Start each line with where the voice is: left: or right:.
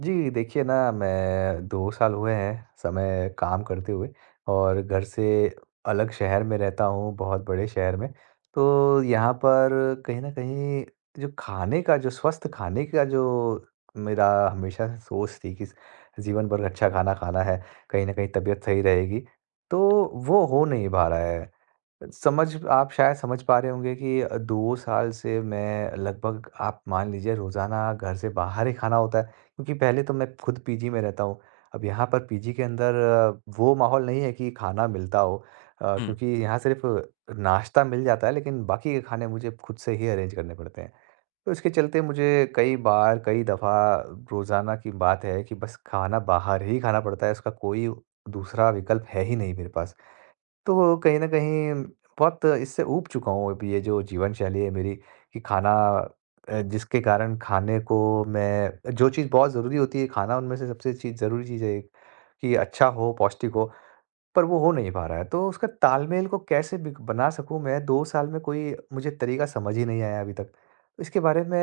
right: जी, देखिए ना, मैं 2 साल हुए हैं समय काम करते हुए और घर से अलग शहर में रहता हूँ, बहुत बड़े शहर में। तो यहाँ पर कहीं न कहीं जो खाने का, जो स्वस्थ खाने का, जो मेरा हमेशा से सोच थी कि जीवन भर अच्छा खाना खाना है, कहीं न कहीं तबीयत सही रहेगी, तो वो हो नहीं पा रहा है। समझ आप शायद समझ पा रहे होंगे कि 2 साल से मैं लगभग, आप मान लीजिए, रोज़ाना घर से बाहर ही खाना होता है, क्योंकि पहले तो मैं खुद पीजी में रहता हूँ। अब यहाँ पर पीजी के अंदर वो माहौल नहीं है कि खाना मिलता हो,
left: हुँ।
right: क्योंकि यहाँ सिर्फ़ नाश्ता मिल जाता है, लेकिन बाकी के खाने मुझे खुद से ही अरेंज करने पड़ते हैं। तो इसके चलते मुझे कई बार, कई दफ़ा, रोज़ाना की बात है कि बस खाना बाहर ही खाना पड़ता है, उसका कोई दूसरा विकल्प है ही नहीं मेरे पास। तो कहीं न कहीं बहुत इससे ऊब चुका हूँ अब, ये जो जीवन शैली है मेरी, कि खाना, जिसके कारण खाने को, मैं, जो चीज़ बहुत ज़रूरी होती है खाना, उनमें से सबसे चीज़ ज़रूरी चीज़ है एक, कि अच्छा हो, पौष्टिक हो, पर वो हो नहीं पा रहा है। तो उसका तालमेल को कैसे बिग बना सकूँ, मैं 2 साल में कोई मुझे तरीका समझ ही नहीं आया अभी तक। तो इसके बारे में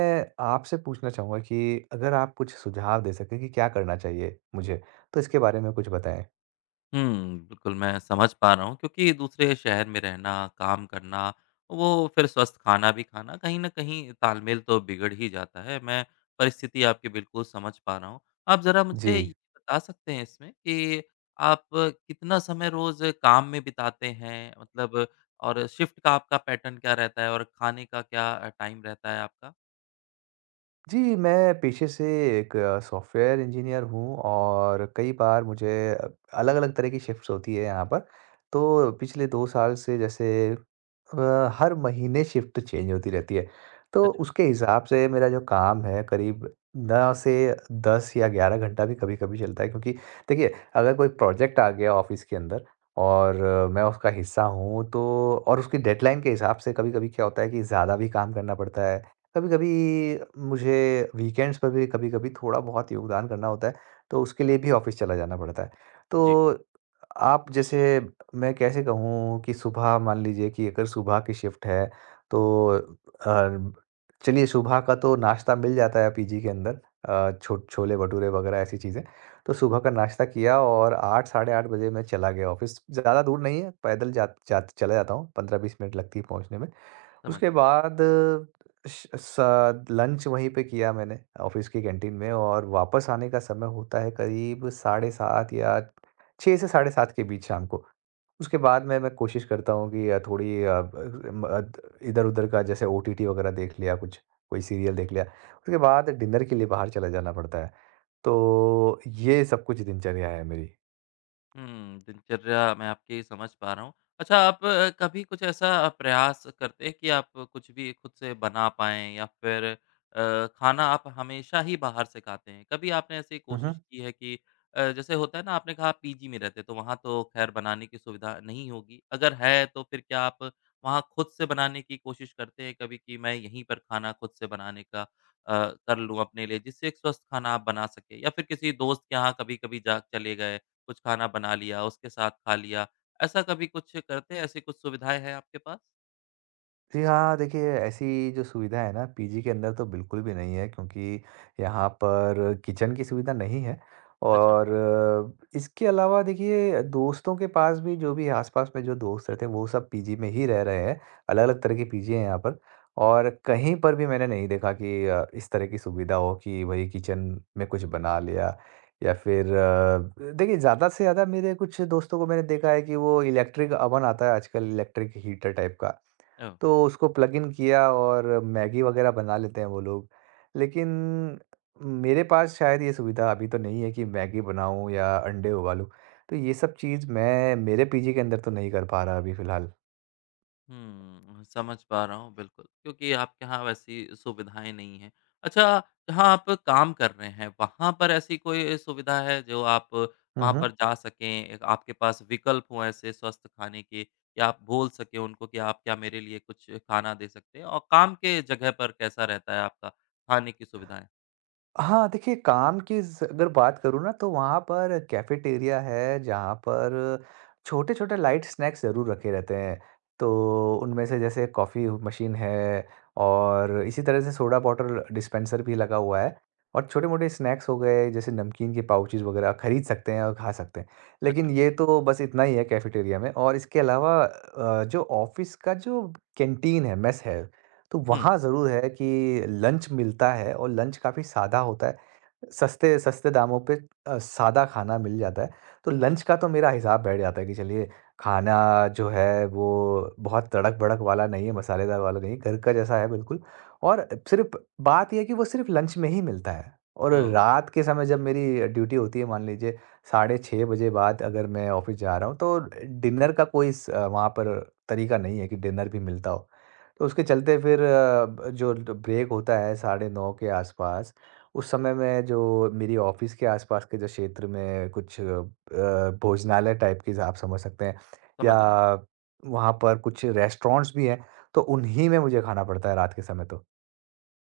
right: आपसे पूछना चाहूँगा कि अगर आप कुछ सुझाव दे सकें कि क्या करना चाहिए मुझे? तो इसके बारे में कुछ बताएँ।
left: बिल्कुल मैं समझ पा रहा हूँ, क्योंकि दूसरे शहर में रहना, काम करना, वो फिर स्वस्थ खाना भी खाना, कहीं न कहीं तालमेल तो बिगड़ ही जाता है। मैं परिस्थिति आपकी बिल्कुल समझ पा रहा हूँ। आप ज़रा
right: जी।
left: मुझे ये बता सकते हैं इसमें कि आप कितना समय रोज़ काम में बिताते हैं? मतलब और शिफ्ट का आपका पैटर्न क्या रहता है और खाने का क्या टाइम रहता है आपका?
right: जी, मैं पेशे से एक सॉफ्टवेयर इंजीनियर हूँ, और कई बार मुझे अ, अलग-अलग तरह की शिफ्ट्स होती है यहाँ पर। तो पिछले 2 साल से जैसे हर महीने शिफ्ट चेंज होती रहती है। तो
left: अच्छा।
right: उसके हिसाब से मेरा जो काम है करीब 9 से 10 या 11 घंटा भी कभी-कभी चलता है, क्योंकि देखिए, अगर कोई प्रोजेक्ट आ गया ऑफ़िस के अंदर और मैं उसका हिस्सा हूँ तो, और उसकी डेडलाइन के हिसाब से कभी-कभी क्या होता है कि ज़्यादा भी काम करना पड़ता है। कभी-कभी मुझे वीकेंड्स पर भी कभी-कभी थोड़ा बहुत योगदान करना होता है, तो उसके लिए भी ऑफ़िस चला जाना पड़ता है।
left: जी,
right: तो आप जैसे, मैं कैसे कहूँ, कि सुबह मान लीजिए कि अगर सुबह की शिफ्ट है तो अ, चलिए, सुबह का तो नाश्ता मिल जाता है पीजी के अंदर, छो छोले-भटूरे वग़ैरह ऐसी चीज़ें। तो सुबह का नाश्ता किया और 8 साढ़े 8 बजे मैं चला गया ऑफ़िस। ज़्यादा दूर नहीं है, पैदल जा जा चला जाता हूँ, 15-20 मिनट लगती है पहुँचने में।
left: समझ
right: उसके
left: रहा हूँ।
right: बाद श स लंच वहीं पे किया मैंने ऑफ़िस की कैंटीन में, और वापस आने का समय होता है करीब साढ़े 7, या 6 से साढ़े 7 के बीच, शाम को। उसके बाद में मैं कोशिश करता हूँ कि थोड़ी इधर-उधर का, जैसे ओटीटी वगैरह देख लिया कुछ, कोई सीरियल देख लिया। उसके बाद डिनर के लिए बाहर चला जाना पड़ता है। तो ये सब कुछ दिनचर्या है मेरी।
left: दिनचर्या मैं आपकी समझ पा रहा हूँ। अच्छा, आप कभी कुछ ऐसा प्रयास करते हैं कि आप कुछ भी खुद से बना पाएँ, या फिर खाना आप हमेशा ही बाहर से खाते हैं? कभी आपने ऐसी
right: हुँ,
left: कोशिश
right: हुँ।
left: की है कि जैसे होता है ना, आपने कहा आप पीजी में रहते हैं तो वहाँ तो ख़ैर बनाने की सुविधा नहीं होगी। अगर है तो फिर क्या आप वहाँ खुद से बनाने की कोशिश करते हैं कभी कि मैं यहीं पर खाना खुद से बनाने का कर लूँ अपने लिए, जिससे एक स्वस्थ खाना आप बना सकें? या फिर किसी दोस्त के यहाँ कभी-कभी जा चले गए, कुछ खाना बना लिया, उसके साथ खा लिया, ऐसा कभी कुछ करते हैं? ऐसी कुछ सुविधाएँ हैं आपके पास?
right: जी हाँ, देखिए, ऐसी जो सुविधा है ना पीजी के अंदर, तो बिल्कुल भी नहीं है, क्योंकि यहाँ पर किचन की सुविधा नहीं है,
left: अच्छा।
right: और इसके अलावा, देखिए, दोस्तों के पास भी, जो भी आसपास में जो दोस्त रहते हैं, वो सब पीजी में ही रह रहे हैं। अलग-अलग तरह के पीजी हैं यहाँ पर, और कहीं पर भी मैंने नहीं देखा कि इस तरह की सुविधा हो कि वही किचन में कुछ बना लिया, या फिर देखिए, ज़्यादा से ज़्यादा मेरे कुछ दोस्तों को मैंने देखा है कि वो इलेक्ट्रिक अवन आता है आजकल, इलेक्ट्रिक हीटर टाइप का।
left: ओह!
right: तो उसको प्लग इन किया और मैगी वगैरह बना लेते हैं वो लोग। लेकिन मेरे पास शायद ये सुविधा अभी तो नहीं है कि मैगी बनाऊँ या अंडे उबालूँ। तो ये सब चीज़ मैं मेरे पीजी के अंदर तो नहीं कर पा रहा अभी फ़िलहाल।
left: समझ पा रहा हूँ बिल्कुल, क्योंकि आपके यहाँ वैसी सुविधाएँ नहीं हैं। अच्छा, जहाँ आप काम कर रहे हैं, वहाँ पर ऐसी कोई सुविधा है जो आप
right: हुँ,
left: वहाँ पर
right: हुँ।
left: जा सकें, एक आपके पास विकल्प हों ऐसे स्वस्थ खाने के, या आप बोल सकें उनको कि आप क्या मेरे लिए कुछ खाना दे सकते हैं? और काम के जगह पर कैसा रहता है आपका खाने की सुविधाएँ?
right: हाँ, देखिए, काम की ज़ अगर बात करूँ ना, तो वहाँ पर कैफ़ेटेरिया है, जहाँ पर छोटे-छोटे लाइट स्नैक्स ज़रूर रखे रहते हैं। तो उनमें से, जैसे कॉफ़ी मशीन है, और इसी तरह से सोडा बॉटल डिस्पेंसर भी लगा हुआ है, और छोटे-मोटे स्नैक्स हो गए, जैसे नमकीन के पाउचेज़ वग़ैरह, खरीद सकते हैं और खा सकते हैं। लेकिन
left: अच्छा।
right: ये तो बस इतना ही है कैफ़ेटेरिया में, और इसके अलावा जो ऑफ़िस का जो कैंटीन है, मेस है, तो
left: हुँ।
right: वहाँ ज़रूर है कि लंच मिलता है, और लंच काफ़ी सादा होता है। सस्ते सस्ते दामों पे सादा खाना मिल जाता है। तो लंच का तो मेरा हिसाब बैठ जाता है कि चलिए, खाना जो है वो बहुत तड़क-भड़क वाला नहीं है, मसालेदार वाला नहीं है, घर का जैसा है बिल्कुल। और सिर्फ़ बात ये है कि वो सिर्फ़ लंच में ही मिलता है, और
left: ओह!
right: रात के समय, जब मेरी ड्यूटी होती है, मान लीजिए साढ़े 6 बजे बाद अगर मैं ऑफ़िस जा रहा हूँ तो, डिनर का कोई वहाँ पर तरीका नहीं है कि डिनर भी मिलता हो। तो उसके चलते फिर अ, ब जो ब्रेक होता है साढ़े 9 के आसपास, उस समय मैं, जो मेरी ऑफिस के आसपास के जो क्षेत्र में कुछ भोजनालय टाइप की, आप समझ सकते हैं, या
left: समझ रहा हूँ।
right: वहाँ पर कुछ रेस्टोरेंट्स भी हैं, तो उन्हीं में मुझे खाना पड़ता है रात के समय तो।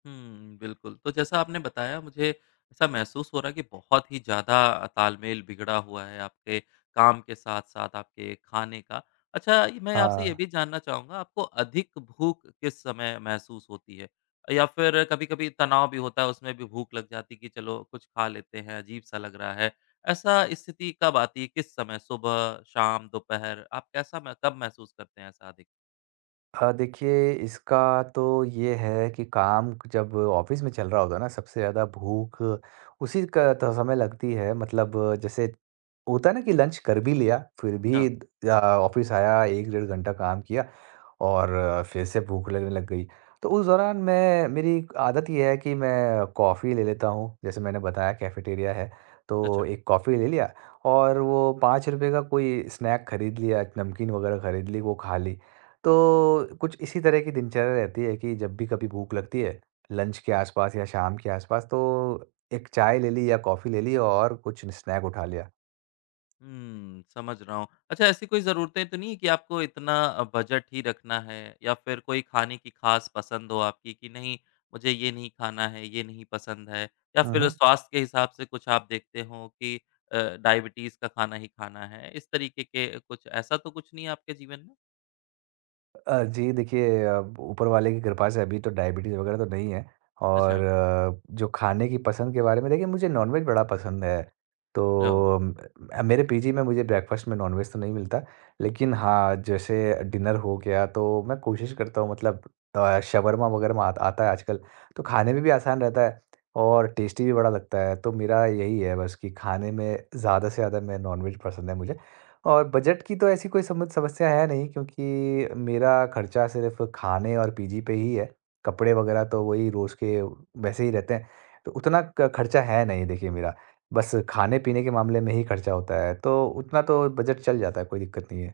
left: हुँ, बिल्कुल। तो जैसा आपने बताया, मुझे ऐसा महसूस हो रहा है कि बहुत ही ज़्यादा तालमेल बिगड़ा हुआ है आपके काम के साथ-साथ आपके खाने का। अच्छा, ये मैं आपसे ये
right: हाँ।
left: भी जानना चाहूँगा, आपको अधिक भूख किस समय महसूस होती है? या फिर कभी-कभी तनाव भी होता है, उसमें भी भूख लग जाती है कि चलो कुछ खा लेते हैं, अजीब-सा लग रहा है। ऐसा स्थिति कब आती है, किस समय सुबह, शाम, दोपहर? आप कैसा म कब महसूस करते हैं ऐसा अधिक?
right: देखिए, इसका तो ये है कि, काम जब ऑफिस में चल रहा होता है ना, सबसे ज़्यादा भूख उसी का तो समय लगती है, मतलब जैसे होता है ना कि लंच कर भी लिया, फिर
left: हाँ,
right: भी ऑफिस आया, एक डेढ़ घंटा काम किया और फिर से भूख लगने लग गई। तो उस दौरान, मैं, मेरी एक आदत ये है कि मैं कॉफ़ी ले लेता हूँ, जैसे मैंने बताया कैफेटेरिया है, तो
left: अच्छा।
right: एक कॉफ़ी ले लिया और वो 5 रुपए का कोई स्नैक खरीद लिया, नमकीन वगैरह खरीद ली, वो खा ली। तो कुछ इसी तरह की दिनचर्या रहती है, कि जब भी कभी भूख लगती है, लंच के आसपास या शाम के आसपास, तो एक चाय ले ली या कॉफ़ी ले ली और कुछ स्नैक उठा लिया।
left: समझ रहा हूँ। अच्छा, ऐसी कोई ज़रूरतें तो नहीं है कि आपको इतना बजट ही रखना है, या फिर कोई खाने की ख़ास पसंद हो आपकी कि नहीं मुझे ये नहीं खाना है, ये नहीं पसंद है, या
right: हुँ,
left: फिर
right: हुँ।
left: स्वास्थ्य के हिसाब से कुछ आप देखते हो कि डायबिटीज़ का खाना ही खाना है, इस तरीके के कुछ ऐसा तो कुछ नहीं है आपके जीवन में?
right: जी, देखिए, ऊपर वाले की कृपा से अभी तो डायबिटीज़ वगैरह तो नहीं है, और
left: अच्छा।
right: जो खाने की पसंद के बारे में, देखिए, मुझे नॉनवेज बड़ा पसंद है। तो
left: ओह!
right: मेरे पीजी में मुझे ब्रेकफ़ास्ट में नॉनवेज तो नहीं मिलता। लेकिन हाँ, जैसे डिनर हो गया तो मैं कोशिश करता हूँ, मतलब शवरमा वगैरह में आता आता है आजकल। तो खाने में भी आसान रहता है और टेस्टी भी बड़ा लगता है। तो मेरा यही है बस कि खाने में ज़्यादा से ज़्यादा मैं नॉनवेज पसंद है मुझे। और बजट की तो ऐसी कोई समझ समस्या है नहीं, क्योंकि मेरा खर्चा सिर्फ खाने और पीजी पे ही है। कपड़े वगैरह तो वही रोज़ के वैसे ही रहते हैं, तो उतना क खर्चा है नहीं, देखिए, मेरा। बस खाने-पीने के मामले में ही खर्चा होता है, तो उतना तो बजट चल जाता है, कोई दिक्कत नहीं है।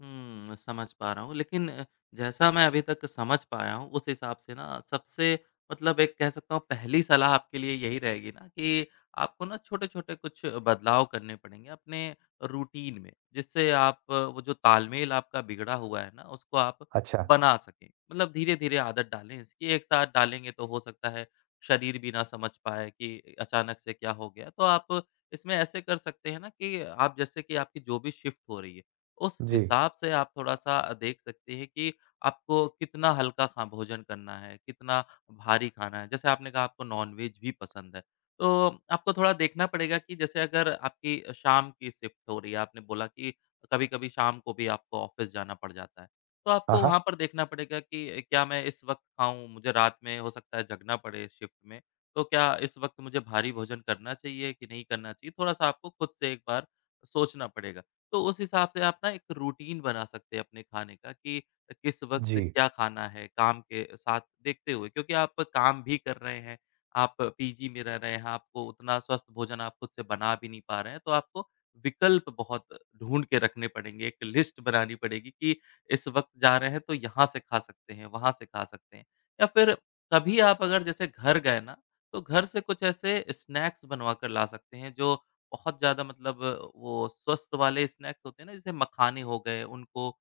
left: समझ पा रहा हूँ। लेकिन जैसा मैं अभी तक समझ पाया हूँ, उस हिसाब से ना सबसे, मतलब एक कह सकता हूँ, पहली सलाह आपके लिए यही रहेगी ना कि आपको ना छोटे-छोटे कुछ बदलाव करने पड़ेंगे अपने रूटीन में, जिससे आप वो जो तालमेल आपका बिगड़ा हुआ है ना, उसको आप
right: अच्छा,
left: बना सकें। मतलब धीरे-धीरे आदत डालें इसकी, एक साथ डालेंगे तो हो सकता है शरीर भी ना समझ पाए कि अचानक से क्या हो गया। तो आप इसमें ऐसे कर सकते हैं ना कि आप जैसे कि आपकी जो भी शिफ्ट हो रही है, उस
right: जी।
left: हिसाब से आप थोड़ा-सा देख सकते हैं कि आपको कितना हल्का खा भोजन करना है, कितना भारी खाना है। जैसे आपने कहा आपको नॉन-वेज भी पसंद है, तो आपको थोड़ा देखना पड़ेगा कि जैसे अगर आपकी शाम की शिफ्ट हो रही है, आपने बोला कि कभी-कभी शाम को भी आपको ऑफ़िस जाना पड़ जाता है। तो
right: हाँ,
left: आपको वहाँ
right: हाँ।
left: पर देखना पड़ेगा कि क्या मैं इस वक़्त खाऊँ? मुझे रात में हो सकता है जगना पड़े शिफ्ट में, तो क्या इस वक़्त मुझे भारी भोजन करना चाहिए कि नहीं करना चाहिए? थोड़ा-सा आपको खुद से एक बार सोचना पड़ेगा। तो उस हिसाब से आप ना एक रूटीन बना सकते हैं अपने खाने का कि किस वक़्त
right: जी,
left: क्या खाना है, काम के साथ देखते हुए, क्योंकि आप काम भी कर रहे हैं, आप पीजी में रह रहे हैं, आपको उतना स्वस्थ भोजन आप खुद से बना भी नहीं पा रहे हैं, तो आपको विकल्प बहुत ढूँढ के रखने पड़ेंगे, एक लिस्ट बनानी पड़ेगी कि इस वक़्त जा रहे हैं तो यहाँ से खा सकते हैं, वहाँ से खा सकते हैं। या फिर कभी आप अगर जैसे घर गए ना, तो घर से कुछ ऐसे स्नैक्स बनवा कर ला सकते हैं, जो बहुत ज़्यादा, मतलब वो स्वस्थ वाले स्नैक्स होते हैं ना, जैसे मखाने हो गए, उनको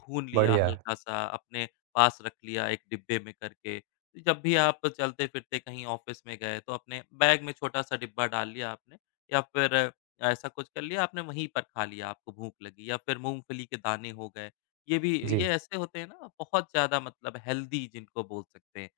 left: भून लिया
right: बढ़िया।
left: हल्का-सा, अपने पास रख लिया एक डिब्बे में करके। तो जब भी आप चलते-फिरते कहीं ऑफ़िस में गए, तो अपने बैग में छोटा-सा डिब्बा डाल लिया आपने, या फिर ऐसा कुछ कर लिया आपने, वहीं पर खा लिया, आपको भूख लगी, या फिर मूँगफली के दाने हो गए। ये भी
right: जी।
left: ये ऐसे होते हैं ना, बहुत ज़्यादा, मतलब हेल्दी जिनको बोल सकते हैं।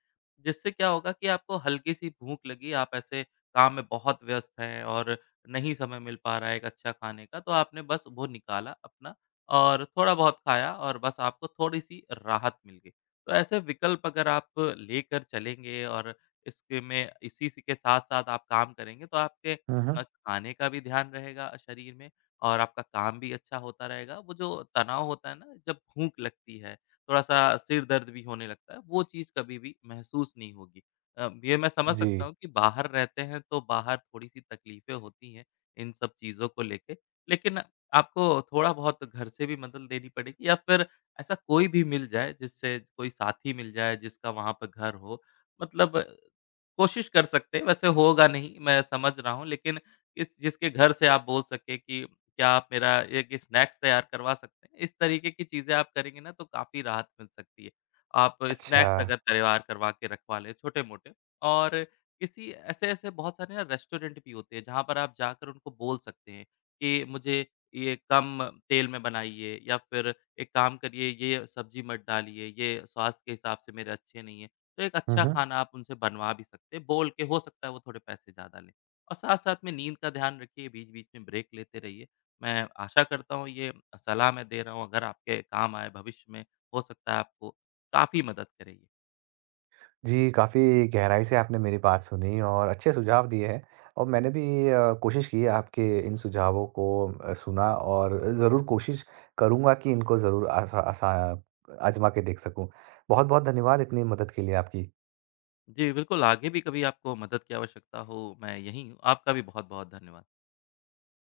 left: जिससे क्या होगा कि आपको हल्की-सी भूख लगी, आप ऐसे काम में बहुत व्यस्त हैं और नहीं समय मिल पा रहा है एक अच्छा खाने का, तो आपने बस वो निकाला अपना और थोड़ा बहुत खाया और बस आपको थोड़ी-सी राहत मिल गई। तो ऐसे विकल्प अगर आप लेकर चलेंगे और इसके में इसी सी के साथ-साथ आप काम करेंगे, तो आपके
right: हुँ, हुँ।
left: खाने का भी ध्यान रहेगा शरीर में और आपका काम भी अच्छा होता रहेगा। वो जो तनाव होता है ना, जब भूख लगती है, थोड़ा-सा सिर दर्द भी होने लगता है, वो चीज़ कभी भी महसूस नहीं होगी। ये मैं समझ
right: जी।
left: सकता हूँ कि बाहर रहते हैं तो बाहर थोड़ी-सी तकलीफ़ें होती हैं, इन सब चीज़ों को लेके। लेकिन आपको थोड़ा-बहुत घर से भी मदद लेनी पड़ेगी, या फिर ऐसा कोई भी मिल जाए जिससे कोई साथी मिल जाए जिसका वहाँ पर घर हो। मतलब कोशिश कर सकते हैं, वैसे होगा नहीं मैं समझ रहा हूँ, लेकिन इस जिसके घर से आप बोल सके कि क्या आप मेरा एक स्नैक्स तैयार करवा सकते हैं? इस तरीके की चीज़ें आप करेंगे ना तो काफ़ी राहत मिल सकती है। आप
right: अच्छा।
left: स्नैक्स अगर तैयार करवा के रखवा लें छोटे-मोटे, और किसी ऐसे-ऐसे बहुत सारे ना रेस्टोरेंट भी होते हैं, जहाँ पर आप जाकर उनको बोल सकते हैं कि मुझे ये कम तेल में बनाइए, या फिर एक काम करिए, ये सब्ज़ी मत डालिए, ये स्वास्थ्य के हिसाब से मेरे अच्छे नहीं है। तो एक
right: हुँ,
left: अच्छा
right: हुँ।
left: खाना आप उनसे बनवा भी सकते हैं, बोल के, हो सकता है वो थोड़े पैसे ज़्यादा लें। और साथ-साथ में नींद का ध्यान रखिए, बीच-बीच में ब्रेक लेते रहिए। मैं आशा करता हूँ ये सलाह मैं दे रहा हूँ, अगर आपके काम आए भविष्य में, हो सकता है आपको काफ़ी मदद करेगी।
right: जी, काफ़ी गहराई से आपने मेरी बात सुनी और अच्छे सुझाव दिए हैं, और मैंने भी कोशिश की है आपके इन सुझावों को सुना, और ज़रूर कोशिश करूँगा कि इनको ज़रूर आसा आसा आज़मा के देख सकूँ। बहुत-बहुत धन्यवाद इतनी मदद के लिए आपकी।
left: जी, बिल्कुल आगे भी कभी आपको मदद की आवश्यकता हो, मैं यहीं हूँ। आपका भी बहुत-बहुत धन्यवाद।